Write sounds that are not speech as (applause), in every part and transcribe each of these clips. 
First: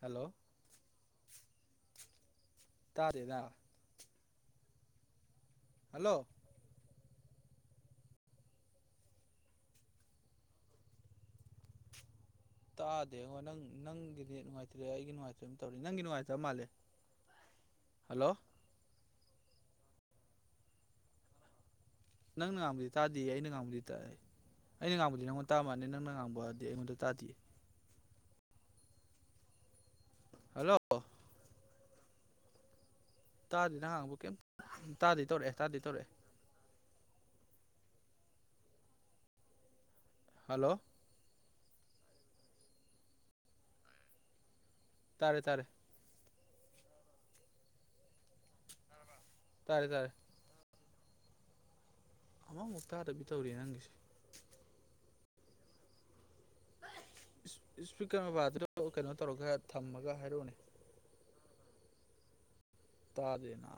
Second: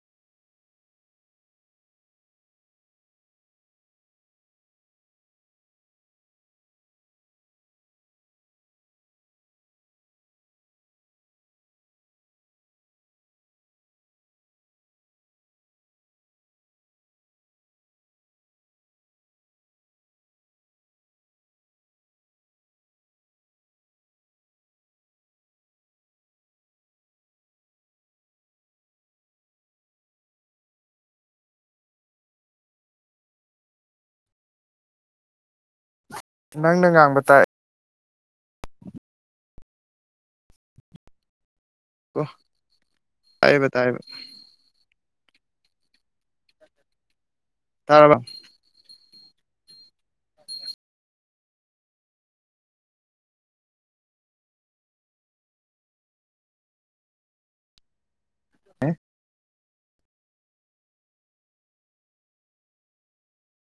hello ꯇꯥꯔꯦꯗ hello ꯇꯥꯗꯦꯡꯉꯣ ꯅꯪ ꯅꯪꯒꯤꯗꯤ ꯅꯨꯡꯉꯥꯏꯇ꯭ꯔꯦ ꯑꯩꯒꯤ ꯅꯨꯡꯉꯥꯏꯇ꯭ꯔꯦ ꯑꯃ ꯇꯧꯔꯤ ꯅꯪꯒꯤ ꯅꯨꯡꯉꯥꯏꯇꯕ ꯃꯥꯜꯂꯦ ꯍꯜꯂꯣ ꯅꯪꯅ ꯉꯥꯡꯕꯨꯗꯤ ꯇꯥꯗꯦ ꯑꯩꯅ ꯉꯥꯡꯕꯨꯗꯤ ꯇꯥ ꯑꯩꯅ ꯉꯥꯡꯕꯗꯤ ꯅꯪꯉꯣꯟꯗ ꯇꯥꯕ ꯃꯥꯅꯤ ꯅꯪꯅ ꯉꯥꯡꯕꯗꯤ ꯑꯩꯉꯣꯟꯗ ꯇꯥꯗꯦ ꯍꯜꯂꯣ ꯇꯥꯗꯤ ꯅ ꯍꯥꯡꯕ ꯀꯩꯝ ꯇꯥꯗꯤ ꯇꯧꯔꯛꯑꯦ ꯇꯥꯗꯤ ꯇꯧꯔꯛꯑꯦ ꯅꯪꯅ ꯉꯥꯡꯕ ꯇꯥꯏ ꯍꯜꯂꯣ ꯀꯣ ꯇꯦꯕ ꯇꯥꯏꯦ ꯇꯥꯔꯦ ꯇꯥꯔꯦ ꯇꯥꯔꯔꯕ ꯇꯥꯔꯦ ꯇꯥꯔꯦ ꯑꯃꯃꯨꯛ ꯇꯥꯗꯕꯤ ꯇꯧꯔꯤ ꯅꯪꯒꯤꯁꯦ ꯏꯁ ꯩꯅꯣꯕꯥꯗꯣ ꯀꯩꯅꯣ ꯇꯧꯔꯒ ꯊꯝꯃꯒ ꯍꯥꯏꯔꯛꯅꯦ ꯇꯥꯖꯦꯅ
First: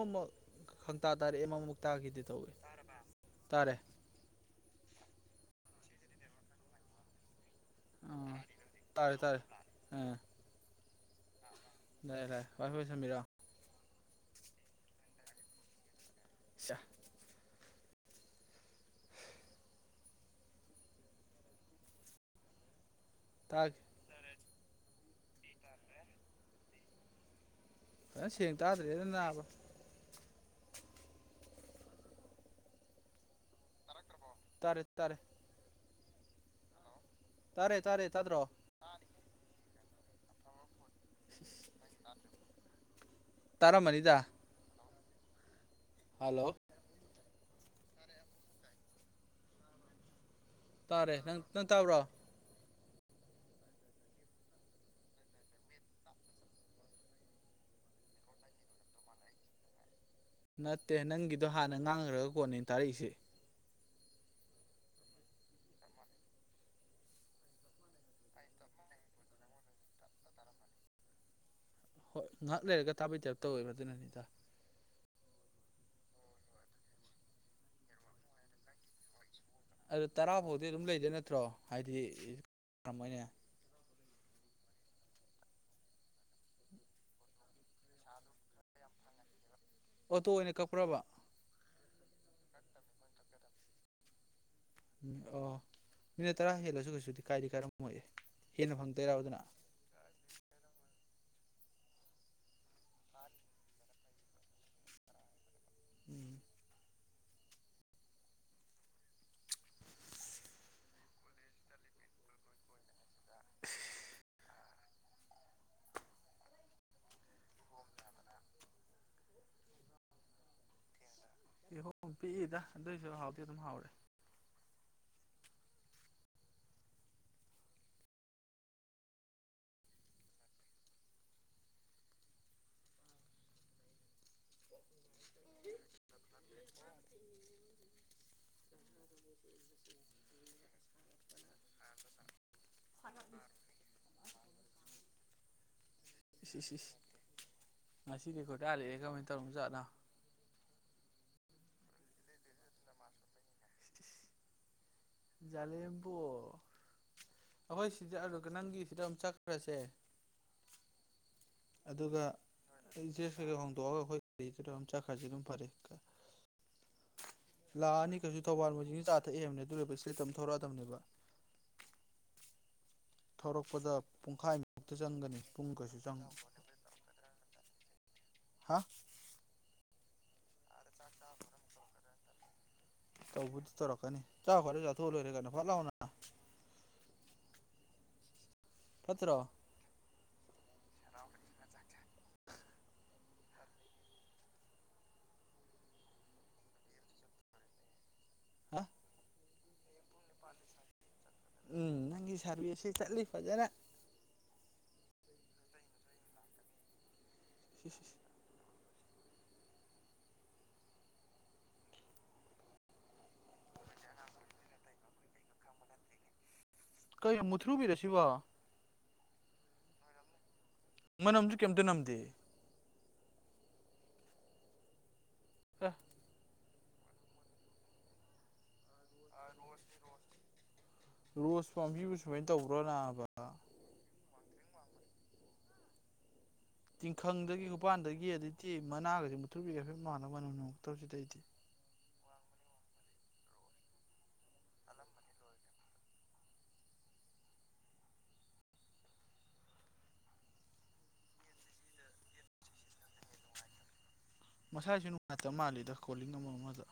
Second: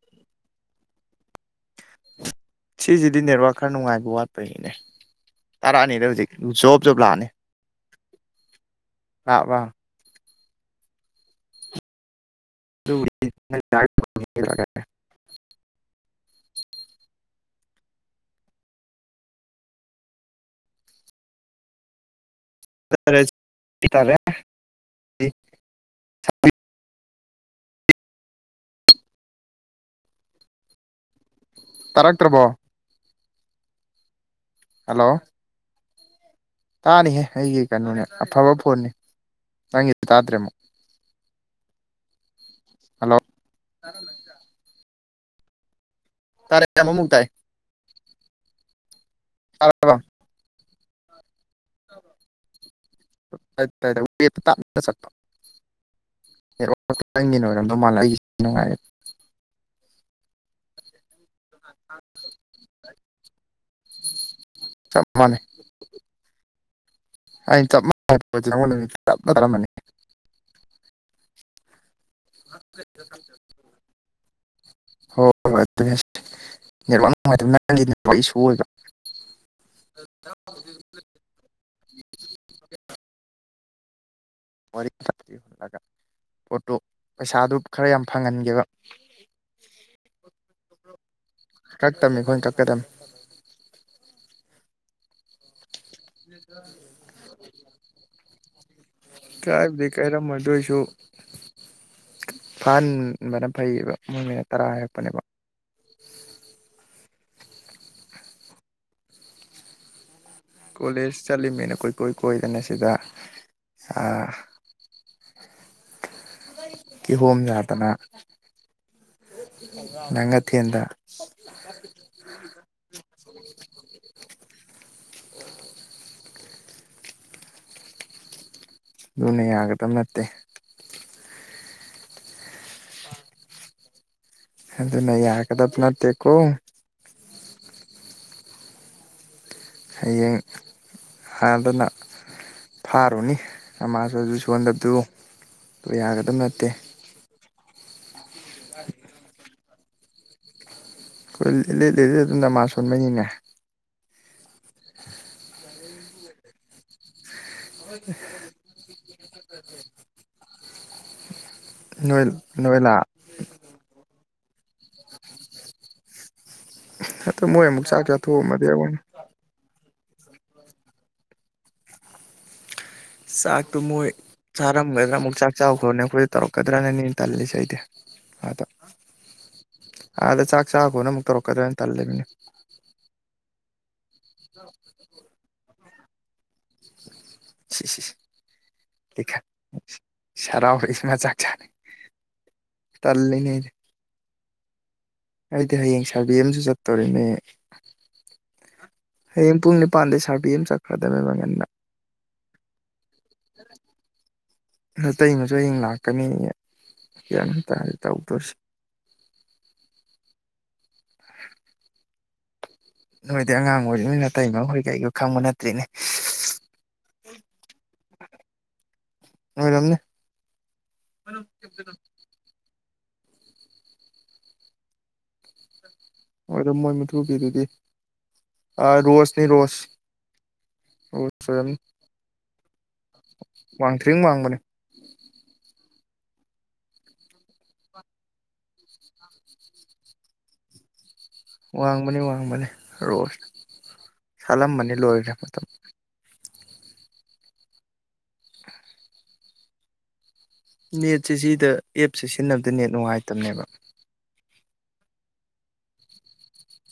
ꯑꯃꯛ ꯈꯪ ꯇꯥꯔꯦꯃꯛ ꯁꯤꯁꯤꯗꯤ ꯅꯦꯠꯋꯥꯔ ꯈꯔ ꯅꯨꯡꯉꯥꯏꯕ ꯋꯥꯠꯄꯒꯤꯅꯦ ꯇꯔꯛꯑꯅꯤꯗ ꯍꯧꯖꯤꯛ ꯖꯣꯞ ꯖꯣꯞ ꯂꯥꯛꯑꯅꯤ ꯑꯥ ꯇꯥꯔꯦ ꯇꯥꯔꯦ ꯂꯥꯛꯑꯕ ꯎꯝ ꯂꯩ ꯂꯩ (unintelligible) (unintelligible) ꯑꯆꯥ (unintelligible) ꯇꯥꯒꯦ ꯇꯥꯔꯦ (unintelligible) ꯑꯦ ꯁꯦꯡ ꯇꯥꯗ꯭ꯔꯦꯅ ꯅꯥꯕ ꯇꯥꯔꯛꯇ꯭ꯔꯕꯣ ꯇꯥꯔꯦꯠ ꯇꯥꯔꯦꯠ ꯍꯜꯂꯣ ꯇꯥꯅꯤꯍꯦ ꯑꯩꯒꯤ ꯀꯩꯅꯣꯅꯦ ꯇꯥꯔꯦ ꯇꯥꯗ꯭ꯔꯣ ꯑꯐꯕ ꯐꯣꯟꯅꯤ ꯅꯪꯒꯤ ꯇꯥꯗ꯭ꯔꯦꯃꯣ ꯍꯜꯂꯣ ꯇꯥꯔꯝꯃꯅꯤꯗ ꯍꯜꯂꯣ ꯇꯥꯔꯦ ꯌꯥꯝ ꯑꯃꯃꯨꯛꯇ ꯇꯥꯏ ꯆꯔ ꯇꯥꯔꯦ ꯅꯪ ꯅꯪ ꯇꯥꯕ꯭ꯔꯣ ꯋ ꯆꯠꯄꯇꯪꯒꯤꯅ ꯑꯣꯏꯔꯝꯗꯧ ꯃꯥꯜꯂ ꯑꯩꯒꯤ ꯅꯨꯡꯉꯥꯏ ꯅꯠꯇꯦ ꯅꯪꯒꯤ ꯑꯗ ꯍꯥꯟꯅ ꯉꯥꯡꯈ꯭ꯔꯒ ꯀꯣꯟꯅꯦ ꯇꯥꯔꯛꯏꯁꯦ ꯆꯞ ꯃꯥꯅꯦ ꯑꯩꯅ ꯆꯞ ꯃꯥꯟꯅꯉ ꯅꯨꯃꯤ ꯆꯞꯅ ꯇꯥꯔꯝꯕꯅꯤ ꯍꯣꯏ ꯉꯥꯏꯍꯥꯛ ꯂꯩꯔꯒ ꯇꯥꯕꯤ ꯇꯕ ꯇꯧꯋꯦꯕ ꯑꯗꯨꯅꯅꯤꯗ ꯍꯣꯏ ꯅꯦꯠꯋꯥꯛ ꯅꯨꯡꯉꯥꯏꯇꯕ ꯅ ꯏꯁꯨ ꯑꯣꯏꯕ ꯑꯗꯨ ꯇꯔꯥ ꯐꯥꯎꯗꯤ ꯑꯗꯨꯝ ꯂꯩꯗ ꯅꯠꯇ꯭ꯔꯣ ꯍꯥꯏꯗꯤꯝꯃꯣꯏꯅꯦ ꯋꯥꯔꯤꯜꯂꯒ ꯄꯣꯠꯇꯨ ꯄꯩꯁꯥꯗꯨ ꯈꯔ ꯌꯥꯝ ꯐꯪꯍꯟꯒꯦꯕ ꯑꯣꯇꯣ ꯑꯣꯏꯅ ꯀꯛꯈ꯭ꯔꯕ ꯀꯛꯇꯕꯃꯤ ꯑꯩꯈꯣꯏꯅ ꯀꯛꯀꯗꯝꯕꯅꯤ ꯑꯣ ꯃꯤꯅꯤꯠ ꯇꯔꯥ ꯍꯦꯜꯂꯁꯨ ꯀꯩꯁꯨꯗꯤ ꯀꯥꯏꯗꯤ ꯀꯔꯝ ꯑꯣꯏꯑꯦ ꯍꯅ ꯐꯪ ꯀꯥꯏꯗꯤ ꯀꯥꯏꯔꯝ ꯃꯗꯨꯁꯨ ꯐꯍꯟꯕꯅ ꯐꯩꯌꯦꯕ ꯃꯣꯏꯅ ꯇꯔꯥ ꯍꯥꯏꯔꯛꯄꯅꯦꯕ ꯎꯝ ꯀꯣꯂꯦꯖ ꯆꯠꯂꯤꯃꯤꯅ ꯀꯣꯏꯀꯣꯏ ꯀꯣꯏꯗꯅ ꯁꯤꯗ ꯑꯥ ꯀꯤꯍꯣꯝ ꯌꯥꯗꯅ ꯅꯪꯒꯊꯦꯟꯗ ꯏꯍꯣꯡ ꯄꯤꯛꯏꯗ ꯑꯗꯨꯏꯁꯨ ꯍꯥꯎꯗꯤ ꯑꯗꯨꯝ ꯍꯥꯎꯔꯦ ꯂꯨꯅ ꯌꯥꯒꯗꯕ ꯅꯠꯇꯦ ꯍ ꯑꯗꯨꯅ ꯌꯥꯒꯗ ꯅꯠꯇꯀꯣ ꯍꯌꯦꯡ ꯍꯥꯟꯅꯗꯅ ꯐꯥꯔꯨꯅꯤ ꯅꯃꯥꯁꯨꯁꯨ ꯁꯣꯟꯗꯕꯗꯨ ꯑꯗꯨ ꯌꯥꯒꯗꯕ ꯏꯁ ꯅꯠꯇꯦ ꯏꯁ ꯏꯁ ꯉꯁꯤꯗꯤ ꯈꯣꯏꯗꯥꯥꯔꯛꯑꯦ ꯀꯃꯥꯏ ꯇꯧꯅ ꯖꯠꯣ ꯣꯏ ꯂꯤꯠ ꯂꯤꯦ ꯑꯗꯨ ꯅ ꯃꯥ ꯁꯣꯟꯕꯅꯤꯅꯦ ꯂꯤꯕꯨ ꯑꯍꯣꯏ ꯁꯤꯗ ꯑꯗꯨ ꯅꯪꯒꯤ ꯁꯤꯗ ꯆꯠꯈ꯭ꯔꯁꯦ ꯑꯗꯨꯒ ꯅꯣꯏ ꯅꯣꯏ ꯂꯥꯛ ꯑꯩꯖꯦꯁ ꯍꯣꯡꯗꯣꯛꯑꯒ ꯑꯩꯈꯣꯏ ꯆꯔꯣ ꯑꯝꯆꯥ ꯈꯆꯨꯝ ꯐꯔꯦ ꯀ ꯑꯗꯨ ꯃꯣꯏ ꯑꯃꯨꯛ ꯂꯥ ꯆꯥꯛ ꯑꯅꯤꯈꯁꯨ ꯆꯥꯊꯣꯛꯑꯝꯃꯗꯤ ꯊꯧꯕꯥꯜ ꯑꯩꯉꯣꯟ ꯃꯖꯤꯡ ꯆꯥꯊꯛꯑꯦꯝꯅꯤ ꯑꯗꯨ ꯂꯩ ꯄꯩꯁꯥ ꯇꯝꯊꯣꯔꯛꯑꯗꯕꯅꯦꯕ ꯆꯥꯛꯇꯣ ꯃꯣꯏ ꯆꯥꯔꯝꯒꯗ꯭ꯔꯥ ꯑꯃꯨꯛ ꯆꯪꯒꯅꯤ ꯆꯥꯛ ꯄꯨꯡ ꯀꯩꯁꯨ ꯆꯈ꯭ꯔꯣꯅꯦ ꯑꯩꯈꯣꯏꯗ ꯆꯪꯉꯣꯏ ꯇꯧꯔꯛꯀꯗ꯭ꯔꯥꯅꯅꯦꯅ ꯇꯜꯂꯤꯁꯦ ꯑꯩꯗꯤ ꯍꯥ ꯑ ꯑꯗ ꯆꯥꯛ ꯆꯥ ꯀꯅ ꯑꯃꯨꯛ ꯇꯧꯔꯛꯀꯗ꯭ꯔꯅ ꯇꯜꯜꯂꯤꯃꯤꯅꯤ ꯇꯧꯕꯗꯤ ꯇꯧꯔꯛꯀꯅꯤ ꯆ ꯐꯔꯦ ꯆꯥꯊꯣꯛꯑ ꯂꯣꯏꯔꯦ ꯀꯩꯅꯣ ꯐꯠ ꯂꯥꯎꯑꯣꯅ (unintelligible) ꯁꯤ ꯐꯠꯇ꯭ꯔꯣ ꯁꯔꯥꯎꯅ ꯆ ꯆꯅꯤ ꯇꯂꯅꯦꯗꯤ ꯑꯩꯗꯤ ꯍꯌꯦꯡ ꯁꯥꯔꯕꯤ ꯑꯃꯁꯨ ꯆꯠꯇꯣꯔꯤꯅꯦ ꯍꯥ ꯍꯌꯦꯡ ꯄꯨꯡ ꯅꯤꯄꯥꯟꯗ ꯁꯥꯔꯕꯤ ꯑꯃ ꯆꯠꯈ꯭ꯔꯗꯦ ꯎꯝ ꯅꯪꯒꯤ ꯁꯥꯔꯚꯤꯁꯁꯤ ꯆꯠꯂꯤ ꯐꯖꯅ ꯑ ꯑꯇꯩꯃꯁꯨ ꯍꯌꯦꯡ ꯂꯥꯛꯀꯅꯤ ꯌꯥ ꯇ ꯇ ꯎꯗꯔꯁꯤ (unintelligible) ꯅꯣꯏꯗꯤꯩ ꯑꯉꯥꯡ ꯑꯣꯏꯔꯤ ꯅꯣꯏ ꯅꯥꯇꯩꯃꯈꯣꯏ ꯀꯩꯒꯣ ꯈꯪꯕ ꯅꯠꯇ꯭ꯔꯤꯅꯦ ꯀꯩ ꯃꯨꯊꯔꯨꯕꯤꯔꯁꯤꯕꯣ ꯑꯣꯏꯣꯏꯔꯝꯅꯦ ꯃꯅꯝꯁꯨ ꯀꯩꯝꯇ ꯅꯝꯗꯦ ꯑ ꯑꯣꯗ ꯃꯣꯏ ꯃꯊꯨꯕꯤꯗꯨꯗꯤ ꯔꯣꯁꯅꯤ ꯔꯣꯁ ꯑꯣꯝ ꯔꯣꯁ ꯄꯥꯝꯕꯤꯕꯨ ꯁꯨꯃꯥꯏꯅ ꯇꯧꯕ꯭ꯔꯣ ꯅꯥꯕ ꯃꯡꯊ꯭ꯔꯤ ꯋꯥꯡꯕꯅꯦ ꯎ ꯇꯤꯡꯈꯪꯗꯒꯤ ꯄꯥꯟꯗꯒꯤ ꯑꯗꯨꯩꯗꯤ ꯃꯅꯥꯒꯁꯦ ꯃꯨꯠꯊꯨꯕꯤꯒꯦ ꯍꯥꯏ ꯃꯥꯟꯅꯕ ꯃꯅꯃꯨꯛꯇꯧꯁꯤꯗꯩꯗꯤ ꯋꯥꯡꯕꯅꯤ ꯋꯥꯡꯕꯅꯤ ꯔꯣꯁ ꯁꯥꯠꯂꯝꯕꯅꯤ ꯂꯣꯏꯈ꯭ꯔꯦ ꯃꯇꯝ ꯅꯦꯠꯁꯦ ꯁꯤꯗ ꯑꯦꯞꯁꯦ ꯁꯤꯖꯤꯟꯅꯕꯗ ꯅꯦꯠ ꯅꯨꯡꯉꯥꯏꯇꯕꯅꯦꯕ ꯃꯁꯥꯁꯨ ꯅꯨꯡꯉꯥꯏꯇꯕ ꯃꯥꯜꯂꯤꯦꯗ ꯀꯣꯂꯤꯡ ꯑꯃ ꯑꯃꯗ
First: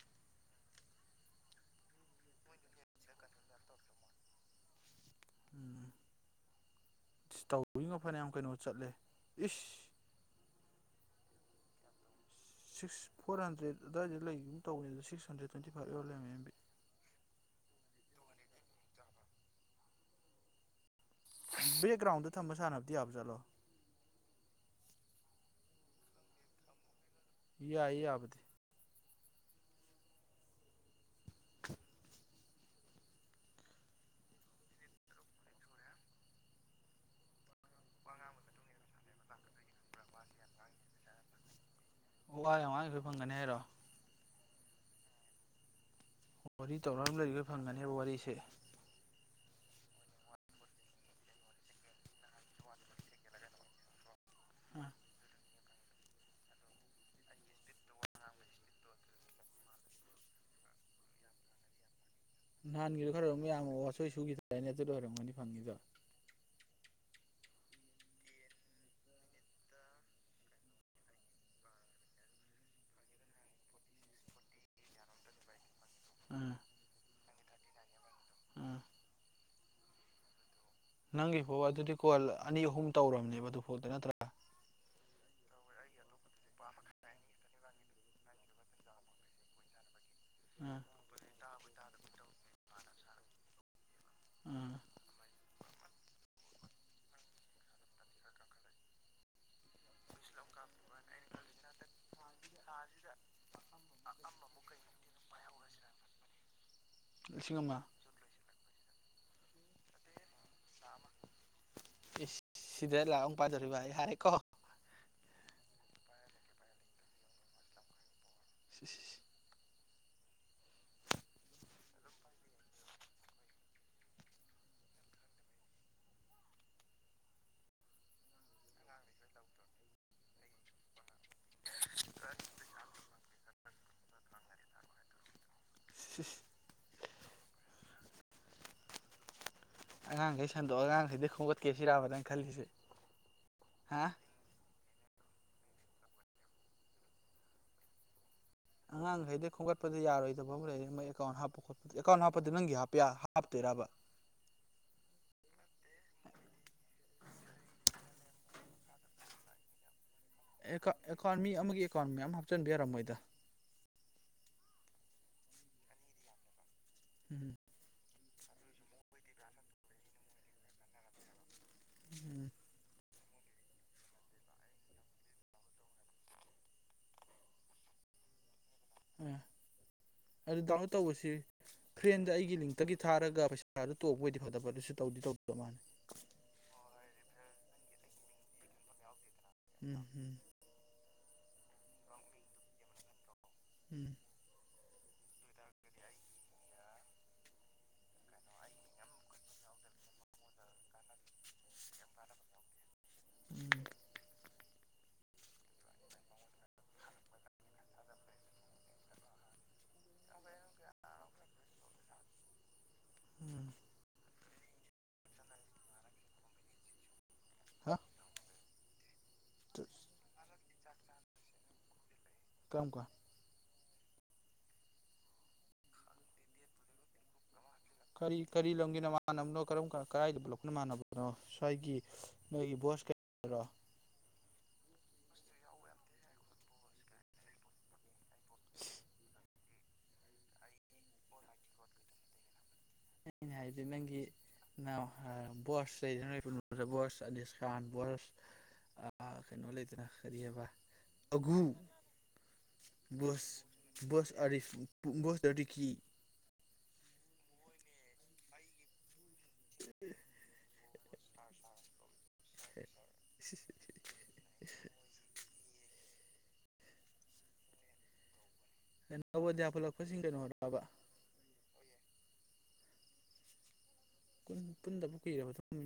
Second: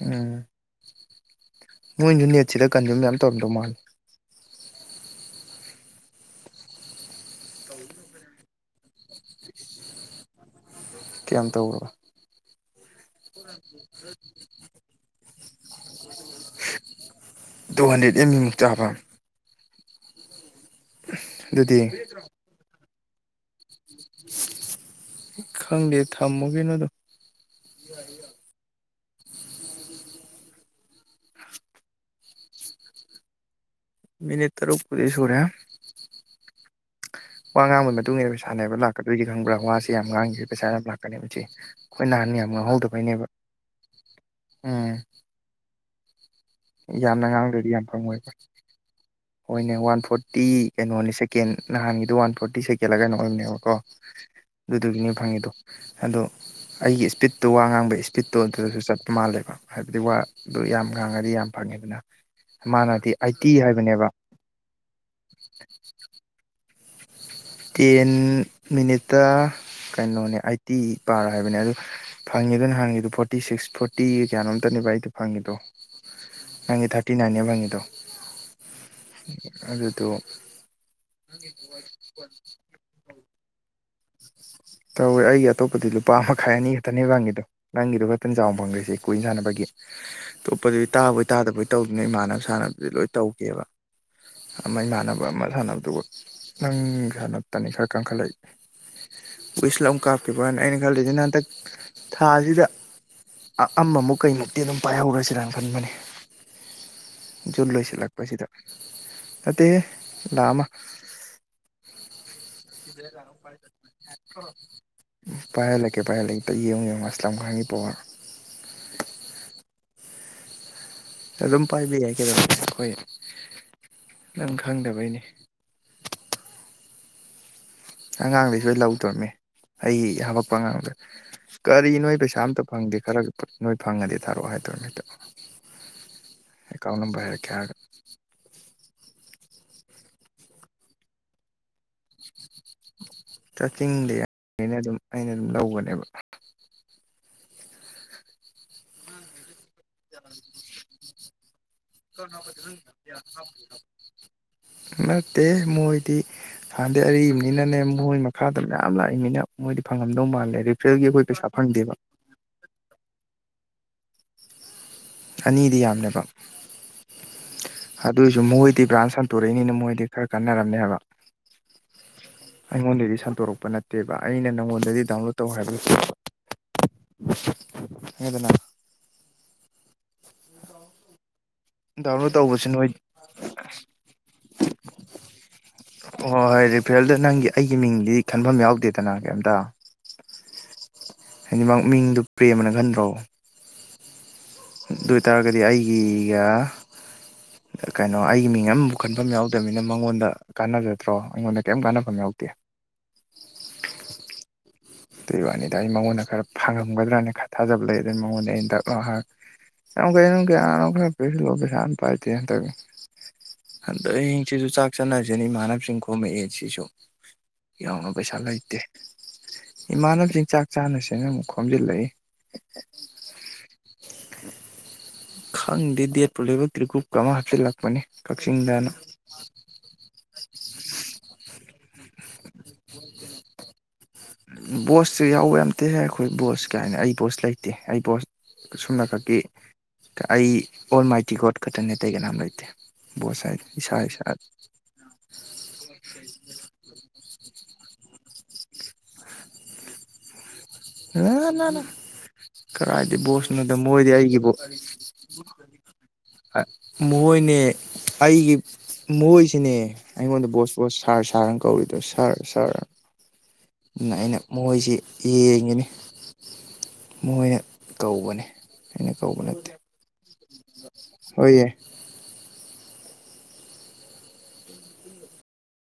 ꯎꯝ ꯅꯣꯏꯁꯨ ꯅꯦꯠꯁꯤꯗ ꯀꯟꯖꯨꯝ ꯃ ꯇꯧꯔꯝꯗꯧ ꯃꯥꯜꯂꯦ ꯎꯝ ꯇꯧꯤꯉꯣ ꯐꯅꯌꯥꯝ ꯀꯩꯅꯣ ꯆꯠꯂꯦ ꯏꯁ ꯀꯌꯥꯝ ꯇꯧꯔꯕ ꯁꯤꯛꯁ ꯐꯣꯔ ꯍꯟꯗ꯭ꯔꯦꯠ ꯑꯗꯨꯋꯥꯏꯗ ꯂꯩꯒꯨꯝ ꯇꯧꯕꯅꯤ ꯑꯗꯣ ꯁꯤꯛꯁ ꯍꯟꯗ꯭ꯔꯦꯗ ꯇ꯭ꯋꯦꯟꯇꯤ ꯐꯥꯏꯚ ꯌꯧꯔ ꯂꯩꯔꯃꯦ ꯑꯦꯝꯕꯤ ꯑꯦꯝꯒꯤꯃꯨꯛꯇ ꯑꯄꯥꯝ ꯑꯗꯨꯗꯤ ꯚꯒ꯭ꯔꯥꯎꯟꯗ ꯊꯝꯝꯕ ꯁꯥꯟꯅ ꯗꯗꯤꯌꯥꯞꯖꯣ ꯈꯪꯗꯦ ꯊꯝꯃꯨ ꯀꯩꯅꯣꯗꯣ ꯌꯥ ꯌꯥꯏ ꯌꯥꯕꯗꯤ (unintelligible) ꯃꯤꯅꯤꯠꯇꯔꯨ ꯀꯗꯤ ꯁꯨꯨꯔꯦ ꯋꯥ ꯉꯥꯡꯕꯒꯤ ꯃꯇꯨꯡ ꯏꯟꯅ ꯄꯩꯁꯥꯅꯦꯕ ꯂꯥꯛꯀꯗꯣꯏꯒꯦ ꯈꯪꯕ꯭ꯔꯥ ꯋꯥꯁꯦ ꯌꯥꯝ ꯉꯥꯡꯈ꯭ꯔꯦ ꯄꯩꯁꯥ ꯌꯥꯝ ꯂꯥꯛꯀꯅꯦ ꯃꯦ ꯑꯩꯈꯣꯏ ꯅꯍꯥꯟ ꯌꯥꯝ ꯋꯥ ꯉꯥꯡꯉꯤꯈꯩ ꯉꯥꯡꯍꯧꯗꯕꯩꯅꯦꯕ ꯐꯪꯒꯅꯤ ꯍꯥꯏꯔꯣ ꯎꯝ ꯋꯥꯔꯤ ꯇꯧꯔ ꯑꯃ ꯌꯥꯝꯅ ꯂꯩꯔꯤꯈꯩ ꯉꯥꯡꯗ꯭ꯔꯗꯤ ꯌꯥꯝ ꯐꯪꯒꯅꯦꯕ ꯐꯪꯉꯣꯏꯕ ꯋꯥꯔꯤꯁꯦ ꯍꯣꯏꯅꯦ ꯋꯥꯟ ꯐꯣꯔꯇꯤ ꯀꯩꯅꯣꯅꯦ ꯁꯦꯀꯦꯟ ꯅꯍꯥꯟꯒꯤꯗꯨ ꯋꯥꯟ ꯐꯣꯔꯇꯤ ꯁꯦꯀꯦꯜꯂ ꯀꯩꯅꯣ ꯑꯣꯏꯕꯅꯦꯕꯀꯣ ꯑꯥ ꯑꯗꯨꯗꯨꯒꯤꯅꯦ ꯐꯪꯉꯤꯗꯣ ꯑꯗꯣ ꯑꯩꯒꯤ ꯏꯁꯄꯤꯠꯇꯣ ꯋꯥ ꯉꯥꯡꯕꯩ ꯏꯁꯄꯤꯠꯇꯣ ꯑꯗꯨꯗꯁꯨ ꯆꯠꯄ ꯃꯥꯜꯂꯦꯕ ꯍꯥꯏꯕꯗꯤ ꯋꯥꯗꯨꯣ ꯌꯥꯝ ꯉꯥꯡꯉꯗꯤ ꯌꯥꯝ ꯐꯪꯉꯤꯗꯅ ꯅꯍꯥꯟꯒꯤꯗꯣ ꯈꯔ ꯃꯌꯥꯝꯑꯣ ꯑꯁꯣꯏ ꯁꯨꯈꯤꯗ꯭ꯔꯔꯅꯦ ꯑꯗꯨꯗ ꯑꯣꯏꯔꯝꯒꯅꯤ ꯐꯪꯉꯤꯗꯣ ꯇꯦꯟ ꯃꯤꯅꯤꯠꯇ ꯀꯩꯅꯣꯅꯦ ꯑꯠꯇꯤ ꯄꯥꯔ ꯍꯥꯏꯕꯅꯦ ꯑꯗꯨ ꯐꯪꯉꯦꯗꯅ ꯍꯪꯉꯤꯗ ꯐꯣꯔꯇꯤ ꯁꯤꯛꯁ ꯐꯣꯔꯇꯤ ꯀꯌꯥꯅꯣꯝꯇꯅꯦꯕ ꯑꯩꯗꯣ ꯐꯪꯉꯤꯗꯣ ꯅꯪꯉꯦ ꯊꯥꯔꯇꯤ ꯅꯥꯏꯟ ꯐꯪꯉꯤꯗꯣ ꯎ ꯑ ꯑꯗꯨ ꯇꯣ ꯅꯪ ꯄꯣ ꯑꯗꯨꯗꯤ ꯀꯣꯜ ꯑꯅꯤ ꯑꯍꯨꯝ ꯇꯧꯔꯕꯅꯦꯕ ꯑꯗꯨꯐꯥꯎꯗ ꯅꯠꯇ꯭ꯔꯥ ꯇꯧꯋꯦ ꯑꯩꯒꯤ ꯑꯇꯣꯞꯄꯗꯤ ꯂꯨꯄꯥ ꯑꯃ ꯃꯈꯥꯏ ꯑꯅꯤ ꯈꯛꯇꯅꯦꯕꯪꯒꯤꯗꯣ ꯅꯪꯒꯤꯗꯨꯣ ꯇꯟ ꯆꯥꯎꯅ ꯐꯪꯈ꯭ꯔꯁꯦ ꯀꯨꯏꯅ ꯁꯥꯟꯅꯕꯒꯤ ꯑꯥ ꯑꯣꯞꯄꯗꯨꯗꯤ ꯇꯥꯕꯣꯏ ꯇꯥꯗꯕꯣꯏ ꯇꯧꯗꯅ ꯏꯃꯥꯟꯅꯕ ꯏꯁꯥꯟꯅ ꯑꯗꯨ ꯂꯣꯏ ꯇꯧꯒꯦꯕ ꯑꯃ ꯑꯥ ꯏꯃꯥꯟꯅꯕ ꯑꯃ ꯁꯥꯟꯅꯕꯗꯨꯒ ꯅꯪ ꯁꯥꯟꯅꯇꯅꯤ ꯈꯔ ꯀꯟꯈꯠꯂꯛꯏ ꯋꯏꯁ ꯑꯃ ꯀꯥꯞꯄꯤꯈꯤꯕꯅ ꯑꯩꯅ ꯈꯜꯗꯁꯤ ꯅ ꯍꯟꯗꯛ ꯊꯥꯁꯤꯗ ꯑꯃꯃꯨꯛ ꯀꯩꯃꯨꯛꯇꯤ ꯑꯗꯨꯝ ꯄꯥꯏꯍꯧꯔꯁꯤꯔꯅ ꯈꯟꯕꯅꯤ ꯂꯤꯁꯤꯡ ꯖꯨ ꯑꯃ ꯂꯣꯏꯁꯤꯜꯂꯛꯄꯁꯤꯗ ꯅꯇꯩ ꯂ ꯑꯃ ꯁꯤꯗ ꯂꯥꯛꯑꯣ ꯄꯥꯖꯔꯤꯕ ꯑꯩ ꯍꯥꯏꯔ ꯑ ꯄꯥꯏꯍꯜꯂꯛꯀꯦ ꯄꯥꯏꯍꯜꯂꯛꯦꯇ ꯌꯦꯡꯉꯨ ꯌꯦꯡꯉ ꯑꯁꯂꯝ ꯈꯥꯒꯤ ꯄꯋꯥ (unintelligible) ꯑꯗꯨꯝ ꯄꯥꯏꯕꯤ ꯌꯥꯏ ꯀꯗꯣ ꯑꯩꯈꯣꯏ ꯅꯪ ꯈꯪꯗꯕꯩꯅꯤ ꯑꯉꯥꯡꯗꯩꯁꯨ ꯑꯩ ꯂꯧꯗꯣꯔꯅꯦ ꯑꯩ ꯍꯥꯄꯛꯄ ꯑꯉꯥꯡꯗ ꯀꯔꯤ ꯅꯣꯏ ꯄꯩꯁꯥ ꯑꯝꯇ ꯐꯪꯗꯦ ꯈꯔ ꯅꯣꯏ ꯐꯪꯉꯗꯤ ꯊꯥꯔꯛꯑꯣ ꯍꯥꯏꯗꯣꯏꯔꯦ ꯃꯤꯇ ꯁꯤ ꯀꯅꯕ ꯍꯥꯏꯔꯛꯀꯦ ꯍꯥꯏꯒ ꯑꯉꯥꯡꯈꯩ ꯁꯟꯗꯣꯛꯑꯣ ꯑꯉꯥꯡꯈꯩꯗꯤꯩ ꯈꯣꯒꯠꯀꯦ ꯁꯤꯔꯥꯔꯕꯅ ꯈꯜꯂꯤꯁꯦ ꯍꯥ ꯇ꯭ꯔꯀꯤꯡꯗꯤ ꯌꯥꯅꯦ ꯑꯗꯨꯝ ꯑꯩꯅ ꯑꯗꯨꯝ ꯂꯧꯒꯅꯦꯕ ꯑꯪꯥꯡꯪ ꯍꯥꯏꯗ ꯈꯣꯡ ꯍꯥꯞꯄꯗ ꯌꯥꯔꯣꯏꯗꯕ ꯑꯃ ꯂꯩꯔ ꯃꯣꯏ ꯑꯦꯀꯥꯎꯟ ꯍꯥꯞꯄ ꯈꯣꯠꯄ ꯑꯦꯀꯥꯎꯟ ꯍꯥꯞꯄꯗ ꯅꯪꯒꯤ ꯍꯥꯞꯄ ꯍꯥꯞꯇꯣꯏꯔꯕ ꯗꯦ ꯃꯣꯏꯗꯤ ꯍꯥꯟꯗꯤ ꯑꯔꯤꯕꯅꯤꯅꯅꯦ ꯃꯣꯏ ꯃꯈꯥꯗ ꯃꯌꯥꯝ ꯂꯥꯛꯏꯅꯤꯅ ꯃꯣꯏꯗꯤ ꯐꯪ ꯑꯦꯀꯥꯎꯟ ꯃꯤ ꯑꯃꯒꯤ ꯑꯦꯀꯥꯎꯟ ꯃꯌꯥꯝ ꯍꯥꯞꯆꯤꯟꯕ ꯌꯥꯔꯝꯃꯣꯏꯗ ꯑꯅꯤꯗꯤ ꯌꯥꯝꯅꯦꯕ ꯎꯝ ꯑꯗꯨ ꯃꯣꯏꯗꯤ ꯕ꯭ꯔꯥꯟꯁ ꯁꯟꯇꯣꯔꯛꯏꯅꯤꯅ ꯃꯣꯏꯗꯤ ꯈꯔ ꯀꯟꯅꯔꯝꯅꯦꯕ ꯎꯝ ꯑꯩꯉꯣꯟꯗꯦꯔꯤ ꯆ ꯇꯧꯣꯔꯛꯄ ꯅꯠꯇꯦꯕ ꯑꯩꯅ ꯅꯪꯉꯣꯟꯗꯗꯤ ꯗꯥꯎꯟꯂꯣꯗ ꯇꯧ ꯍꯥꯏꯕꯁꯨꯗꯅ ꯇ ꯑꯗꯨ ꯗꯥꯎꯟꯂꯣꯗ ꯇꯧꯕꯁꯤ ꯐ꯭ꯔꯦꯟꯗ ꯗꯥꯎꯟꯂꯣꯗ ꯑꯩꯒꯤ ꯇꯧꯕꯁꯨ ꯅꯣꯏ ꯂꯤꯡꯇꯒꯤ ꯊꯥꯔꯒ ꯄꯩꯁꯥꯗꯨ ꯇꯣꯛꯄ ꯑꯣꯏꯗꯤ ꯐꯗꯕ ꯑꯗꯨꯁꯨ ꯇꯧꯗꯤ ꯇꯧꯗꯧ ꯃꯥꯜꯅꯤ ꯍꯣꯏ ꯔꯤꯐ꯭ꯔꯦꯜꯗ ꯅꯪꯒꯤ ꯑꯩꯒꯤ ꯃꯤꯡꯗꯤ ꯈꯟꯐꯝ ꯌꯥꯎꯗꯦꯗꯅ ꯀꯩꯝꯇ ꯎꯝꯝ ꯍꯥꯏꯗꯤ ꯃꯤꯡꯗꯨ ꯄ꯭ꯔꯦꯝꯃꯅ ꯈꯟꯗ꯭ꯔꯣ ꯎꯝ ꯑꯗꯨ ꯑꯣꯏ ꯇꯥꯔꯒꯗꯤ ꯑꯩꯒꯤꯒ ꯀꯩꯅꯣ ꯑꯩꯒꯤ ꯃꯤꯡ ꯑꯃꯕꯨ ꯈꯟꯐꯝ ꯌꯥꯎꯗꯕꯅꯤꯅ ꯃꯉꯣꯟꯗ ꯀꯥꯟꯅꯖꯗ꯭ꯔꯣ ꯑꯩꯉꯣꯟꯗ ꯀꯩꯝ ꯀꯥꯟꯅꯐꯝ ꯌꯥꯎꯗꯦ ꯎꯝ ꯑꯗꯨ ꯋꯥꯅꯤꯗ ꯑꯩ ꯃꯉꯣꯟꯗ ꯈꯔ ꯐꯪꯉꯝꯒꯗ꯭ꯔꯥꯅ ꯈꯔ ꯊꯥꯖꯕ ꯂꯩ ꯑꯗꯨ ꯃꯉꯣꯟꯗ ꯑ ꯌꯥꯝ ꯀ ꯀꯅ ꯄꯁꯂ ꯁꯥꯟ ꯄꯥꯏꯇ ꯇ ꯎꯝ ꯑꯗ ꯁꯤꯁꯨ ꯆꯥꯛ ꯆꯟꯅꯁꯤꯅꯤ ꯏꯃꯥꯟꯅꯕꯁꯤꯡ ꯈꯣꯝꯃꯛꯑꯦ ꯁꯤꯁꯨ ꯍꯥ ꯌꯥꯅ ꯄꯩꯁꯥ ꯂꯩꯇꯦ ꯏꯃꯅ ꯆ ꯆꯥꯛ ꯆꯥꯅ ꯁꯦꯡꯅ ꯑꯃꯨꯛ ꯈꯣꯝꯖꯤꯜꯂꯛꯏ ꯀꯔꯝ ꯀꯥꯟ ꯈꯪꯗ ꯗ ꯄꯂꯤꯕꯛꯇ꯭ꯔꯤꯀꯨꯞꯨꯞ ꯀꯃꯥ ꯍꯥ ꯂꯥꯛ ꯀꯔꯤ ꯀꯔꯤ ꯂꯝꯒꯤꯅ ꯃꯥꯟꯅꯕꯅꯣ ꯀꯔ ꯀꯔꯥꯏꯗ ꯄꯨꯂꯣꯅ ꯃꯥꯟꯅꯕꯅꯣ ꯉꯁꯥꯏꯒꯤ ꯅꯣꯏꯒꯤ ꯕꯣꯁ ꯀꯌꯥꯔꯣ ꯁꯤ ꯌꯥꯎꯕ ꯑꯝꯇꯦꯍꯦ ꯑꯩꯈꯣꯏ ꯕꯣꯁ ꯀꯩꯥꯏꯅ ꯑꯩ ꯕꯣꯁ ꯂꯩꯇꯦ ꯑꯩ ꯕꯣꯁ ꯁꯁꯨꯝꯅ ꯈꯛꯀꯤ ꯑꯩ ꯑꯣꯜ ꯃꯥꯏ ꯇꯤ ꯒꯣꯗ ꯈꯛꯇꯪꯅꯦ ꯑꯇꯩ ꯀꯅꯥꯝ ꯂꯩꯇꯦ ꯕꯣꯁ ꯑꯩꯅ ꯍꯥꯏꯗꯤ ꯏꯁꯥ ꯅꯪꯒꯤ ꯏꯁꯥ ꯕꯣꯁ ꯂꯩꯣꯏ ꯕꯁ ꯑꯁ ꯆꯥꯟ ꯕꯣꯔꯁ ꯀꯩꯅꯣ ꯂꯩꯇꯅ ꯀꯔꯤꯑꯕ ꯀꯔꯥꯏꯗꯤ ꯕꯣꯁ ꯕꯣꯁꯅꯣꯗ ꯃꯣꯏꯗꯤ ꯕꯣꯁ ꯑꯩꯒꯤꯕꯨꯣ ꯑꯔꯤꯐ ꯕꯣꯁ ꯗꯔꯗꯤꯀꯤ ꯃꯣꯏꯅꯦ ꯑꯩꯒꯤ ꯃꯣꯏꯁꯤꯅꯦ ꯑꯩꯉꯣꯟꯗ ꯕꯣꯁ ꯕꯣꯁ ꯁꯥꯔ ꯁꯥꯔꯅ ꯀꯧꯔꯤꯗꯣ ꯁꯥꯔ ꯁꯥꯥꯔ (unintelligible) ꯑꯗꯨꯅ ꯑꯩꯅ ꯃꯈꯣꯏꯁꯤ ꯌꯦꯡꯉꯤꯅꯤ ꯃꯣꯏꯅ ꯀꯧꯕꯅꯤ ꯅꯕꯗꯤꯦ ꯀꯁꯤꯤꯡ ꯀ ꯃꯔꯔ ꯋꯥꯕ ꯍꯣꯏꯌꯦꯦ ꯄꯨꯟꯗꯕꯨ ꯀꯤꯔꯕ ꯃꯇꯨꯡ